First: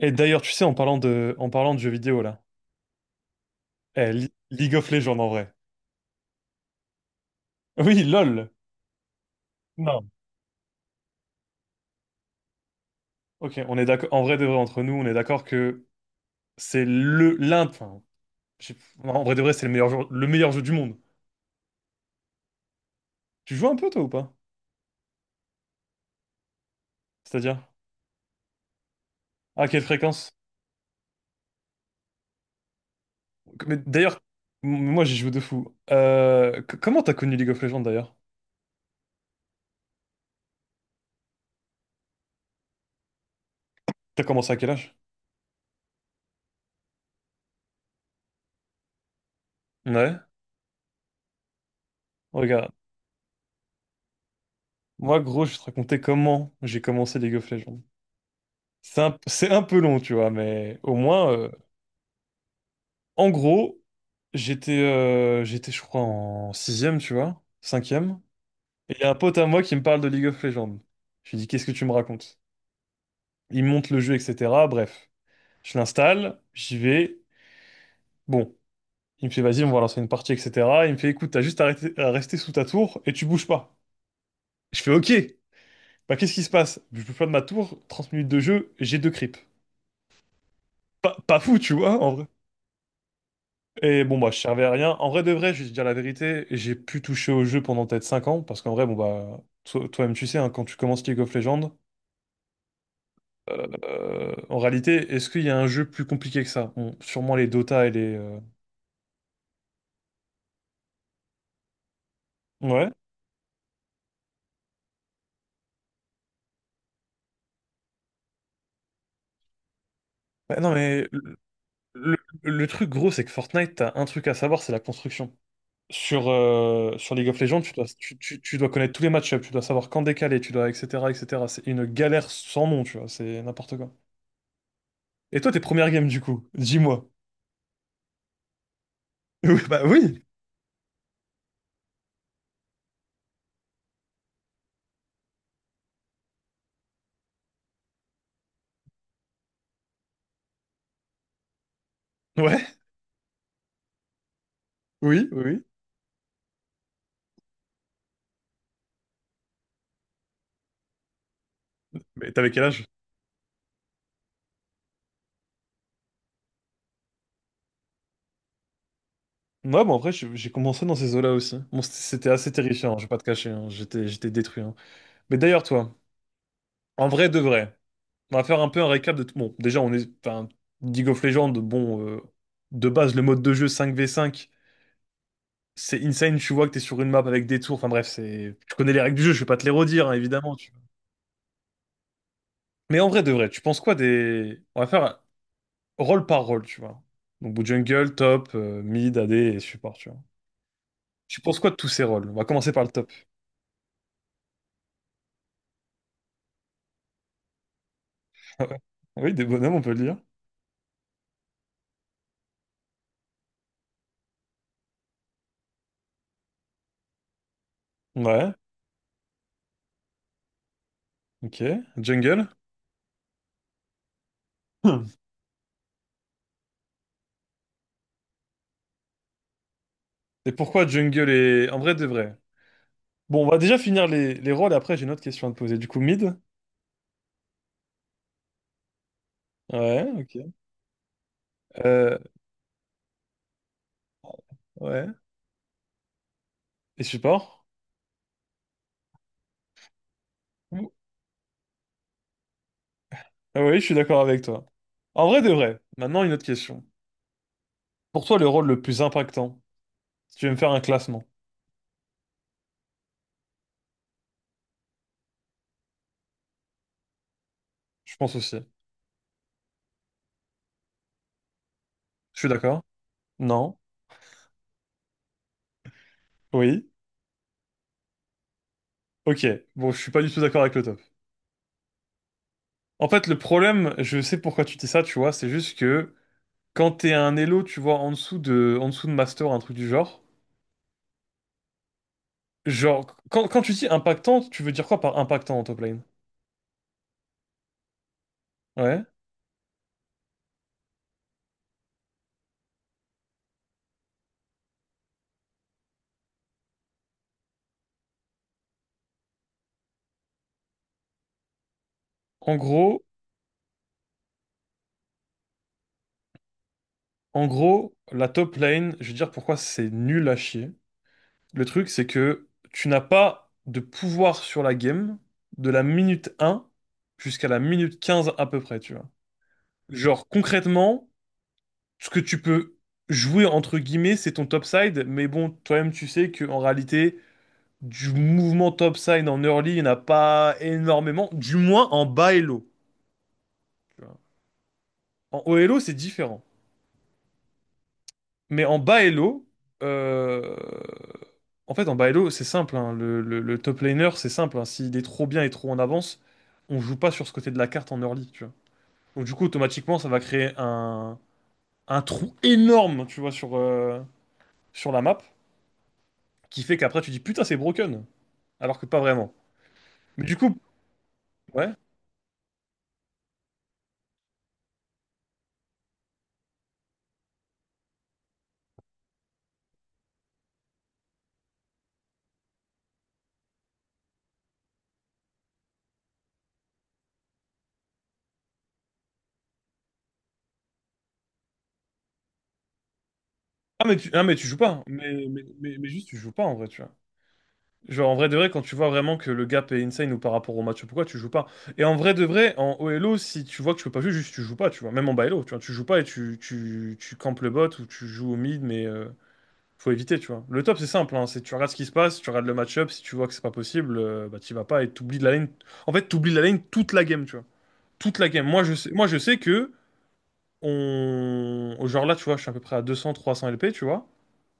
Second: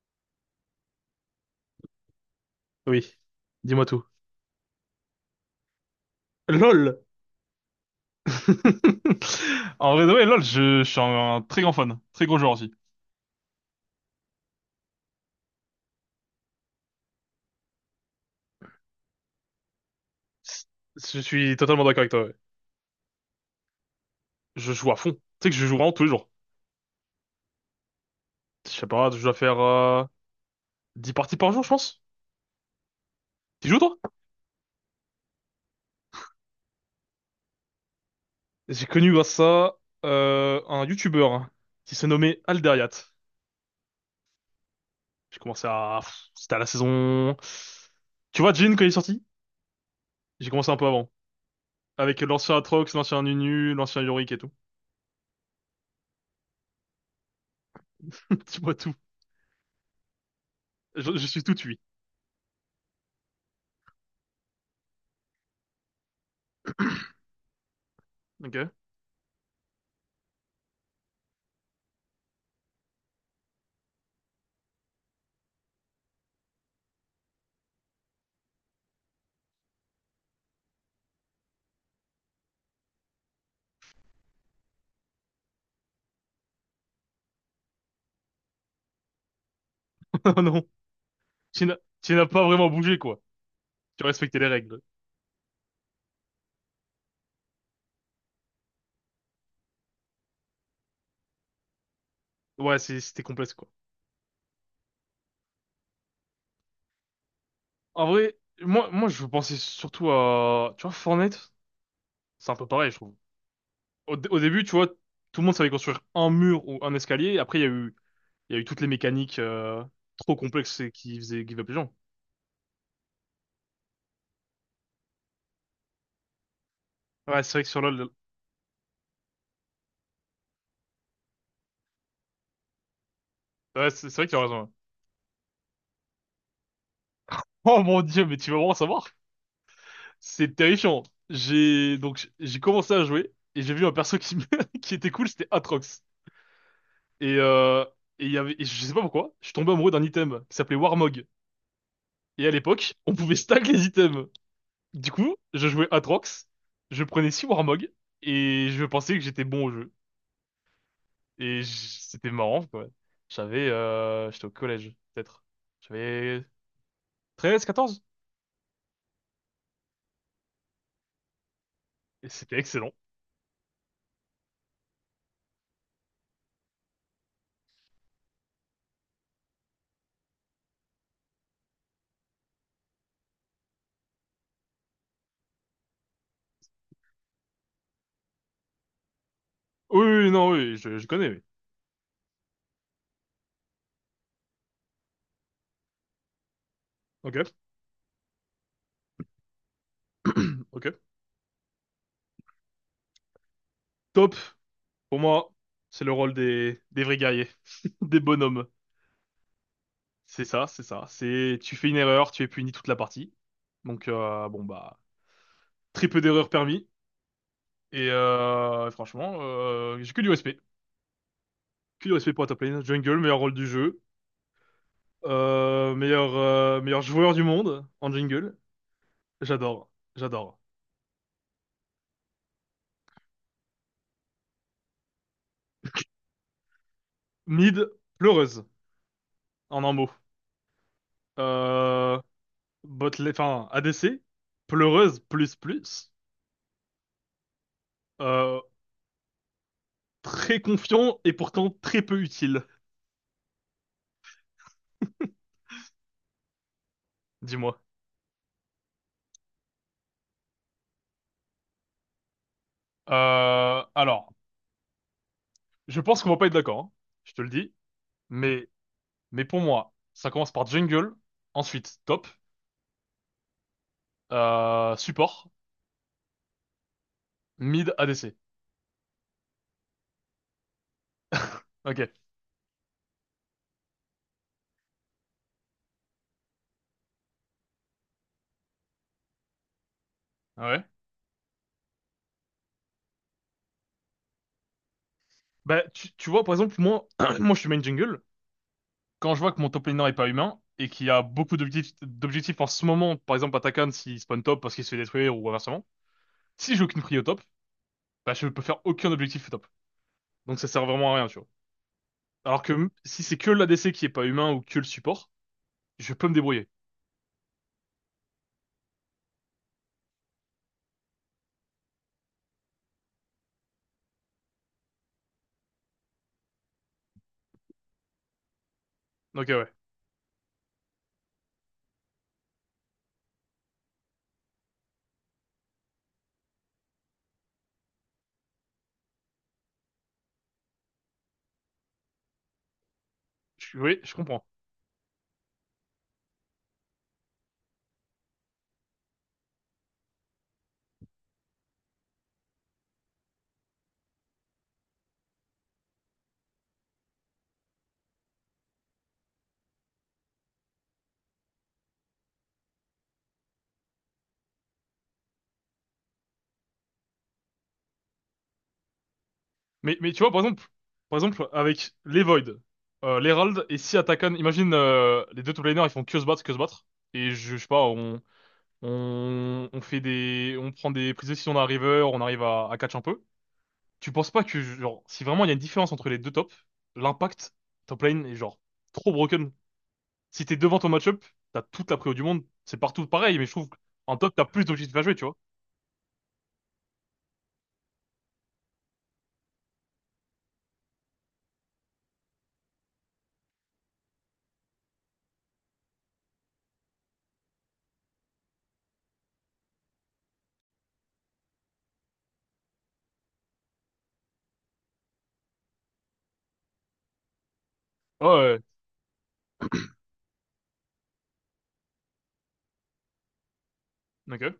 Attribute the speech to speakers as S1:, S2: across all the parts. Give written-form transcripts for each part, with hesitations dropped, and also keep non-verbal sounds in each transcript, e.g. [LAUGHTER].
S1: Et d'ailleurs, tu sais, en parlant de jeux vidéo, là,
S2: Oui, dis-moi tout.
S1: League of Legends en vrai.
S2: LOL! [LAUGHS]
S1: Oui, LOL.
S2: En vrai, de
S1: Non.
S2: vrai, LOL, je suis un très grand fan, très gros joueur aussi.
S1: Ok, on est d'accord. En vrai de vrai, entre nous, on est d'accord que c'est le l'un. Enfin, je- en vrai de vrai, c'est le meilleur jeu du monde.
S2: Je suis totalement d'accord avec toi. Ouais.
S1: Tu joues un peu toi ou pas?
S2: Je joue à fond. Tu sais que je joue vraiment tous les jours.
S1: C'est-à-dire?
S2: Je sais pas, je dois faire
S1: À quelle fréquence?
S2: 10 parties par jour, je pense. Tu
S1: Mais
S2: joues toi?
S1: d'ailleurs, moi j'y joue de fou. Comment t'as connu League of Legends d'ailleurs?
S2: J'ai connu grâce à ça, un YouTuber, hein, qui s'est nommé Alderiat.
S1: T'as commencé à quel âge?
S2: J'ai commencé à... pff, C'était à la saison. Tu vois, Jin, quand il est sorti?
S1: Ouais.
S2: J'ai commencé un peu avant. Avec l'ancien
S1: Regarde,
S2: Atrox, l'ancien Nunu, l'ancien Yorick et tout.
S1: moi gros, je vais te raconter comment j'ai commencé League of Legends.
S2: [LAUGHS] Dis-moi tout.
S1: C'est un peu long, tu vois, mais au
S2: Je
S1: moins,
S2: suis tout tué.
S1: en gros, j'étais, je crois, en
S2: [COUGHS]
S1: sixième, tu vois, cinquième.
S2: Ok.
S1: Et il y a un pote à moi qui me parle de League of Legends. Je lui dis, qu'est-ce que tu me racontes? Il me monte le jeu, etc. Bref, je l'installe, j'y vais. Bon, il me fait, vas-y, on va lancer une partie, etc. Il me fait, écoute, t'as juste à, à rester sous ta tour et tu bouges pas. Je fais, ok. Bah, qu'est-ce qui se passe? Je bouge pas de ma tour, 30 minutes de jeu, j'ai deux creeps.
S2: [LAUGHS] Oh non,
S1: Pas, pas fou,
S2: tu
S1: tu
S2: n'as
S1: vois,
S2: tu
S1: en
S2: n'as
S1: vrai.
S2: pas vraiment bougé, quoi. Tu
S1: Et bon, bah,
S2: respectais
S1: je
S2: les
S1: servais à
S2: règles.
S1: rien. En vrai de vrai, je vais te dire la vérité, j'ai pu toucher au jeu pendant peut-être 5 ans, parce qu'en vrai, bon, bah, toi-même, tu sais, hein, quand tu commences League of Legends,
S2: Ouais, c'était complexe, quoi.
S1: en réalité, est-ce qu'il y a un jeu plus compliqué que ça? Bon, sûrement les Dota et
S2: En
S1: les.
S2: vrai, moi, je pensais surtout à, tu vois, Fortnite, c'est un peu pareil,
S1: Ouais.
S2: je trouve. Au début, tu vois, tout le monde savait construire un mur ou un escalier. Après, il y a eu toutes les mécaniques trop
S1: Bah, non,
S2: complexes et
S1: mais
S2: qui faisaient give up les gens.
S1: le- le truc gros, c'est que Fortnite, t'as un truc à savoir, c'est la construction. Sur League of
S2: Ouais, c'est vrai
S1: Legends,
S2: que
S1: tu
S2: sur
S1: dois,
S2: LoL.
S1: tu dois connaître tous les match tu dois savoir quand décaler, tu dois, etc., etc. C'est une galère sans nom, tu vois, c'est n'importe
S2: Ouais,
S1: quoi.
S2: c'est vrai que tu as raison. Ouais.
S1: Et toi, tes premières games, du coup, dis-moi.
S2: Oh mon Dieu, mais tu vas vraiment savoir.
S1: [LAUGHS] Oui, bah oui.
S2: C'est terrifiant. J'ai donc j'ai commencé à jouer et j'ai vu un perso qui, [LAUGHS] qui était cool, c'était Atrox. Et, euh, et je sais pas pourquoi, je suis tombé amoureux d'un item qui s'appelait Warmog. Et à
S1: Ouais,
S2: l'époque, on pouvait stack les items. Du
S1: oui,
S2: coup,
S1: oui, oui.
S2: je jouais Atrox, je prenais 6 Warmog, et je pensais que j'étais bon au jeu. Et c'était
S1: Mais t'avais quel
S2: marrant,
S1: âge?
S2: quoi. J'étais au collège, peut-être. J'avais 13, 14.
S1: Ouais, bon, après, j'ai commencé dans ces eaux-là aussi. Bon, c'était
S2: Et
S1: c'était assez
S2: c'était excellent.
S1: terrifiant, hein, je vais pas te cacher, hein. J'étais détruit, hein. Mais d'ailleurs, toi, en vrai de vrai, on va faire un peu un récap de tout. Bon, déjà, on est. Enfin, League of Legends, bon, de base, le mode de jeu 5v5, c'est insane. Tu vois que t'es sur une map avec des tours. Enfin, bref, c'est. Tu connais les règles du jeu, je vais pas te les
S2: Oui,
S1: redire, hein,
S2: oui, oui, non,
S1: évidemment. Tu
S2: oui, je connais, oui.
S1: Mais en vrai de vrai, tu penses quoi des. On va faire rôle par rôle, tu vois.
S2: Ok.
S1: Donc, jungle, top, mid, AD et support, tu vois.
S2: [CLEARS THROAT] Ok.
S1: Tu penses quoi de tous ces rôles? On va commencer par le top.
S2: Top, pour moi, c'est le rôle des vrais guerriers, [LAUGHS] des bonhommes.
S1: [LAUGHS] Oui, des bonhommes, on peut le dire.
S2: C'est ça, c'est ça. C'est, tu fais une erreur, tu es puni toute la partie. Donc, bon bah, très peu d'erreurs permis. Et,
S1: Ouais,
S2: franchement, j'ai
S1: ok.
S2: que du respect pour la
S1: Jungle. [CLEARS THROAT]
S2: top lane. Jungle, meilleur rôle du jeu.
S1: Hmm.
S2: Meilleur joueur du monde en jungle. J'adore,
S1: Et
S2: j'adore.
S1: pourquoi jungle est... En vrai, de vrai. Bon, on va déjà finir les rôles, après j'ai une autre question à te poser. Du coup, mid.
S2: Mid, pleureuse en un
S1: Ouais,
S2: mot.
S1: ok. Euh,
S2: Euh, enfin, ADC,
S1: ouais.
S2: pleureuse plus plus.
S1: Et support?
S2: Euh, Très
S1: Ouh.
S2: confiant et pourtant très peu utile,
S1: Ah oui, je suis d'accord avec toi. En vrai, de vrai. Maintenant, une autre question.
S2: dis-moi.
S1: Pour toi, le rôle le plus impactant, si tu veux me faire un classement,
S2: Alors. Je pense qu'on va pas être d'accord, hein, je te le dis.
S1: je pense aussi.
S2: Mais, mais pour moi, ça commence par jungle, ensuite top,
S1: Je suis d'accord? Non?
S2: support,
S1: Oui?
S2: mid, ADC.
S1: Ok. Bon, je suis pas du tout d'accord avec le top.
S2: Ok.
S1: En fait, le problème, je sais pourquoi tu dis ça, tu vois, c'est juste que quand t'es un elo, tu vois, en dessous de master, un truc du genre,
S2: Ouais.
S1: genre, quand tu dis impactant, tu veux dire quoi par impactant en top
S2: Bah,
S1: lane?
S2: tu vois, par exemple, moi, [CLEARS THROAT] moi, je suis main jungle.
S1: Ouais.
S2: Quand je vois que mon top laner est pas humain et qu'il y a beaucoup d'objectifs en ce moment, par exemple, Atakan s'il spawn top parce qu'il se fait détruire ou inversement, si j'ai aucune prio au top, bah, je peux faire aucun objectif au top. Donc ça sert vraiment à rien, tu vois.
S1: En
S2: Alors que
S1: gros,
S2: si c'est que l'ADC qui est pas humain ou que le support, je peux me débrouiller.
S1: en gros, la top lane, je vais dire pourquoi c'est nul à chier. Le truc, c'est que tu n'as pas de pouvoir sur la game de la minute un jusqu'à la minute 15 à peu près, tu vois.
S2: Ok, ouais.
S1: Genre, concrètement, ce que tu peux jouer entre guillemets, c'est ton topside, mais bon, toi-même tu sais qu'en réalité, du mouvement topside en early, il n'y en a pas énormément, du moins en bas elo,
S2: Oui,
S1: tu
S2: je
S1: vois.
S2: comprends.
S1: En haut elo, c'est différent. Mais en bas elo, euh, en fait, en bas elo, c'est simple, hein, le top laner, c'est simple, hein, s'il est trop bien et trop en avance, on joue pas sur ce côté de la carte en early, tu vois. Donc du coup, automatiquement, ça va créer un trou énorme, tu vois, sur la map, qui fait qu'après tu dis putain, c'est broken. Alors que pas vraiment.
S2: Mais tu
S1: Mais
S2: vois,
S1: du
S2: par
S1: coup,
S2: exemple, par exemple,
S1: ouais.
S2: avec les Void, l'Herald et si Attackon, imagine les deux top laners, ils font que se battre, que se battre. Et je sais pas, on prend des prises de décision d'un river, on arrive à catch un peu. Tu penses pas que, genre, si vraiment il y a une différence entre les deux tops, l'impact top lane est genre trop broken? Si t'es devant ton match-up, t'as toute la préo du monde, c'est partout pareil, mais je trouve
S1: Ah, mais tu,
S2: qu'en
S1: ah,
S2: top,
S1: mais
S2: t'as
S1: tu joues
S2: plus
S1: pas, hein.
S2: d'objectifs à jouer, tu
S1: Mais,
S2: vois.
S1: mais, mais, mais juste, tu joues pas en vrai, tu vois. Genre, en vrai de vrai, quand tu vois vraiment que le gap est insane ou par rapport au match, pourquoi tu joues pas? Et en vrai de vrai, en OLO, si tu vois que tu peux pas jouer, juste tu joues pas, tu vois. Même en ByLo, tu vois, tu joues pas et tu campes le bot ou tu joues au mid, mais faut éviter, tu vois. Le top, c'est simple, hein, c'est tu regardes ce qui se passe, tu regardes le match-up, si tu vois que c'est pas possible, bah t'y vas pas et t'oublies de la lane. En fait, t'oublies de la lane toute la game, tu vois. Toute la game.
S2: Ouais,
S1: Moi, je sais que. On... Genre là, tu vois, je suis à peu près à 200-300 LP, tu vois.
S2: ouais, ok.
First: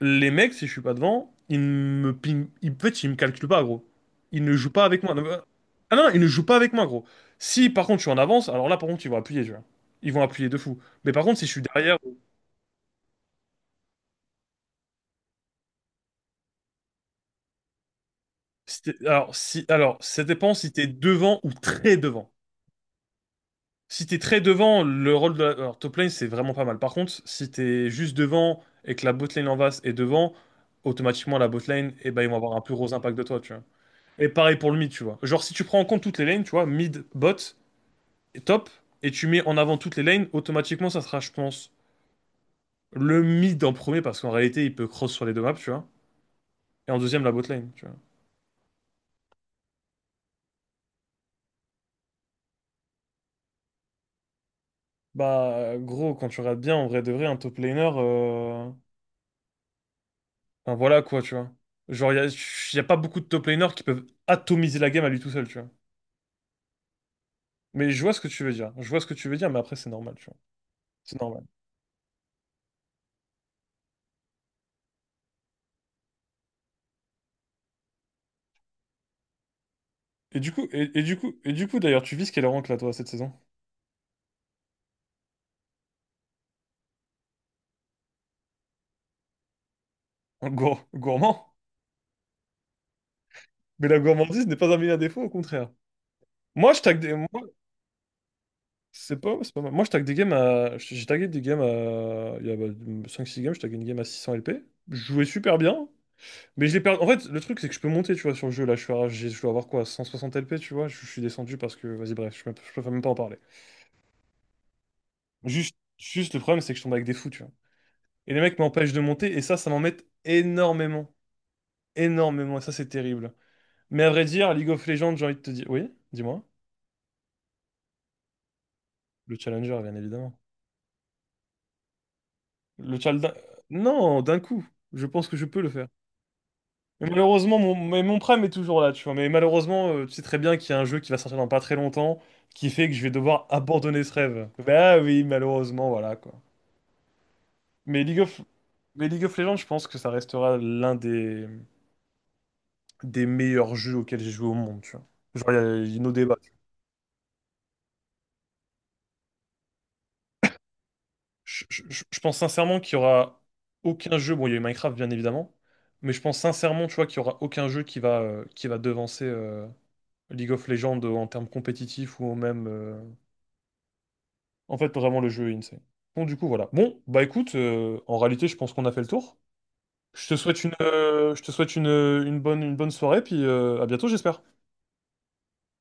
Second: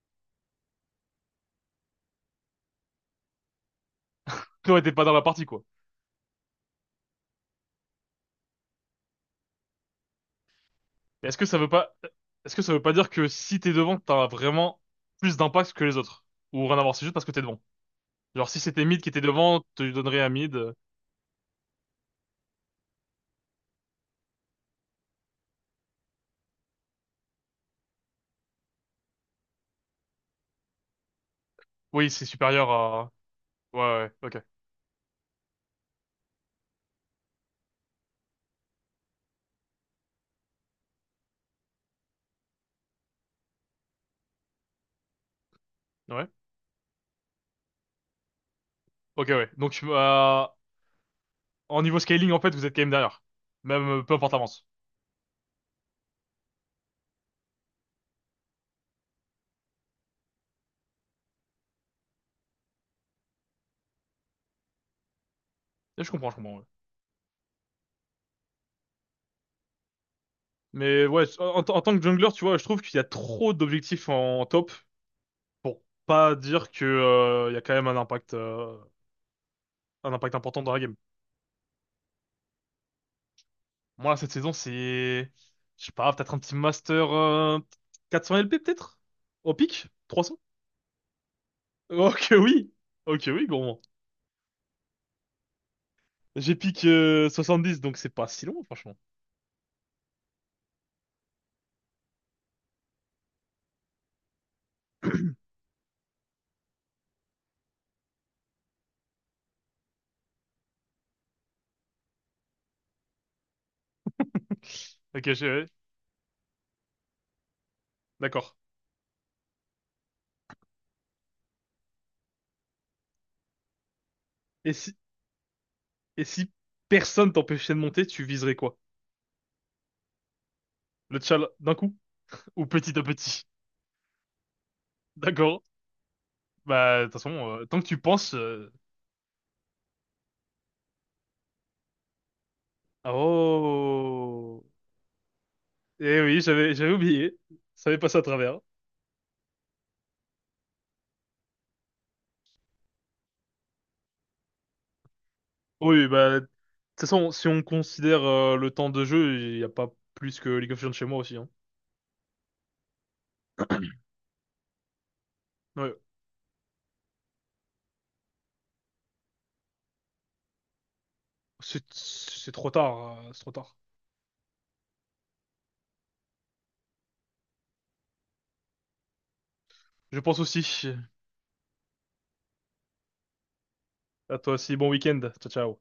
S1: Les mecs, si je suis pas devant, ils me ping... Ils... En fait, ils me calculent pas, gros. Ils ne jouent
S2: Toi,
S1: pas
S2: t'es
S1: avec
S2: pas dans
S1: moi.
S2: la partie, quoi.
S1: Ah non, ils ne jouent pas avec moi, gros. Si, par contre, je suis en avance, alors là, par contre, ils vont appuyer, tu vois. Ils vont appuyer de fou. Mais par
S2: Et
S1: contre, si je suis derrière...
S2: est-ce que ça veut pas dire que si t'es devant, t'as vraiment plus d'impact que les autres? Ou rien à voir, c'est juste parce que t'es devant. Genre, si
S1: si
S2: c'était
S1: t'es-
S2: mid qui était
S1: Alors,
S2: devant,
S1: si...
S2: tu
S1: alors,
S2: donnerais
S1: ça
S2: à
S1: dépend
S2: mid.
S1: si t'es devant ou très devant. Si t'es très devant, le rôle de la... alors, top lane, c'est vraiment pas mal. Par contre, si t'es juste devant et que la bot lane en face est devant, automatiquement, la bot lane,
S2: Oui,
S1: eh ben,
S2: c'est
S1: ils vont avoir un
S2: supérieur
S1: plus gros
S2: à.
S1: impact de toi, tu vois.
S2: Ouais, ouais, ouais,
S1: Et
S2: ok.
S1: pareil pour le mid, tu vois. Genre, si tu prends en compte toutes les lanes, tu vois, mid, bot, et top, et tu mets en avant toutes les lanes, automatiquement, ça sera, je pense, le mid en premier, parce qu'en réalité, il peut cross sur les deux maps, tu vois.
S2: Ouais.
S1: Et en deuxième, la bot lane, tu vois.
S2: Ok, ouais. Donc, en niveau scaling, en fait, vous êtes quand même derrière. Même, peu importe l'avance.
S1: Bah, gros, quand tu regardes bien, en vrai de vrai, un top laner, enfin, voilà quoi, tu vois. Genre, y a pas beaucoup de top laners qui peuvent atomiser la game à lui tout seul, tu vois.
S2: Et je comprends, ouais.
S1: Mais je vois ce que tu veux dire. Je vois ce que tu veux dire, mais après, c'est normal, tu vois.
S2: Mais
S1: C'est
S2: ouais,
S1: normal.
S2: en tant que jungler, tu vois, je trouve qu'il y a trop d'objectifs en top pour pas dire que, il y a quand même un impact important dans la game.
S1: Et du coup, d'ailleurs, tu vis quel rank là, toi, cette saison?
S2: Moi, cette saison, c'est, je sais pas, peut-être un petit master, 400 LP, peut-être? Au pic? 300?
S1: Gourmand?
S2: Oh que oui! Oh que oui, gourmand.
S1: Mais la gourmandise n'est pas un meilleur défaut, au contraire.
S2: J'ai
S1: Moi, je
S2: pic
S1: tag des... Moi,
S2: 70, donc c'est pas si long, franchement.
S1: c'est pas mal. Moi, je tag des games à... J'ai tagué des games à... Il y a bah, cinq six games, je tagué une game à 600 LP. Je jouais
S2: [COUGHS]
S1: super bien, mais je l'ai perdu... En fait, le truc, c'est que je peux monter, tu vois, sur le jeu. Là, je suis à- j'ai- je dois avoir quoi, 160 LP, tu vois? Je suis descendu parce que... Vas-y, bref, je préfère même pas en parler.
S2: Ok,
S1: Juste le problème, c'est que je tombe avec des fous, tu vois. Et les
S2: d'accord.
S1: mecs m'empêchent de monter, et ça m'embête énormément. Énormément, et ça, c'est terrible. Mais à vrai dire, League
S2: Et
S1: of
S2: si...
S1: Legends, j'ai envie de te dire... Oui,
S2: Et
S1: dis-moi.
S2: si personne t'empêchait de monter, tu viserais quoi?
S1: Le challenger, bien évidemment.
S2: Le tchal d'un coup? Ou petit
S1: Le
S2: à
S1: Chalda...
S2: petit?
S1: Non, d'un coup. Je
S2: [LAUGHS]
S1: pense que je
S2: D'accord.
S1: peux le faire.
S2: Bah, de
S1: Mais
S2: toute façon,
S1: malheureusement, mon,
S2: tant que tu
S1: mais mon
S2: penses...
S1: Prime est
S2: euh,
S1: toujours là, tu vois. Mais malheureusement, tu sais très bien qu'il y a un jeu qui va sortir dans pas très longtemps, qui fait que je vais devoir abandonner ce rêve.
S2: Oh!
S1: Bah oui, malheureusement, voilà,
S2: Eh
S1: quoi.
S2: oui, j'avais oublié. Ça m'est
S1: Mais
S2: passé
S1: League
S2: à
S1: of,
S2: travers.
S1: mais League of Legends, je pense que ça restera l'un des meilleurs jeux auxquels j'ai joué au monde, tu vois. Genre, il y a
S2: Oui,
S1: nos débats.
S2: bah, de toute façon, si on considère, le temps de jeu, il n'y a pas plus que League of Legends chez moi aussi. Hein.
S1: Je pense sincèrement qu'il y aura aucun jeu... Bon, il y a eu Minecraft, bien évidemment.
S2: Ouais,
S1: Mais je pense sincèrement, tu vois, qu'il y aura aucun jeu qui va devancer... League of Legends en termes
S2: c'est
S1: compétitifs ou
S2: c'est
S1: même.
S2: trop tard, c'est trop tard.
S1: En fait, vraiment, le jeu est insane. Bon, du coup, voilà. Bon, bah écoute, en réalité, je pense qu'on a fait le tour.
S2: Je
S1: Je te
S2: pense
S1: souhaite une,
S2: aussi.
S1: je te souhaite une bonne soirée, puis à bientôt,
S2: À
S1: j'espère.
S2: toi aussi, bon week-end. Ciao, ciao.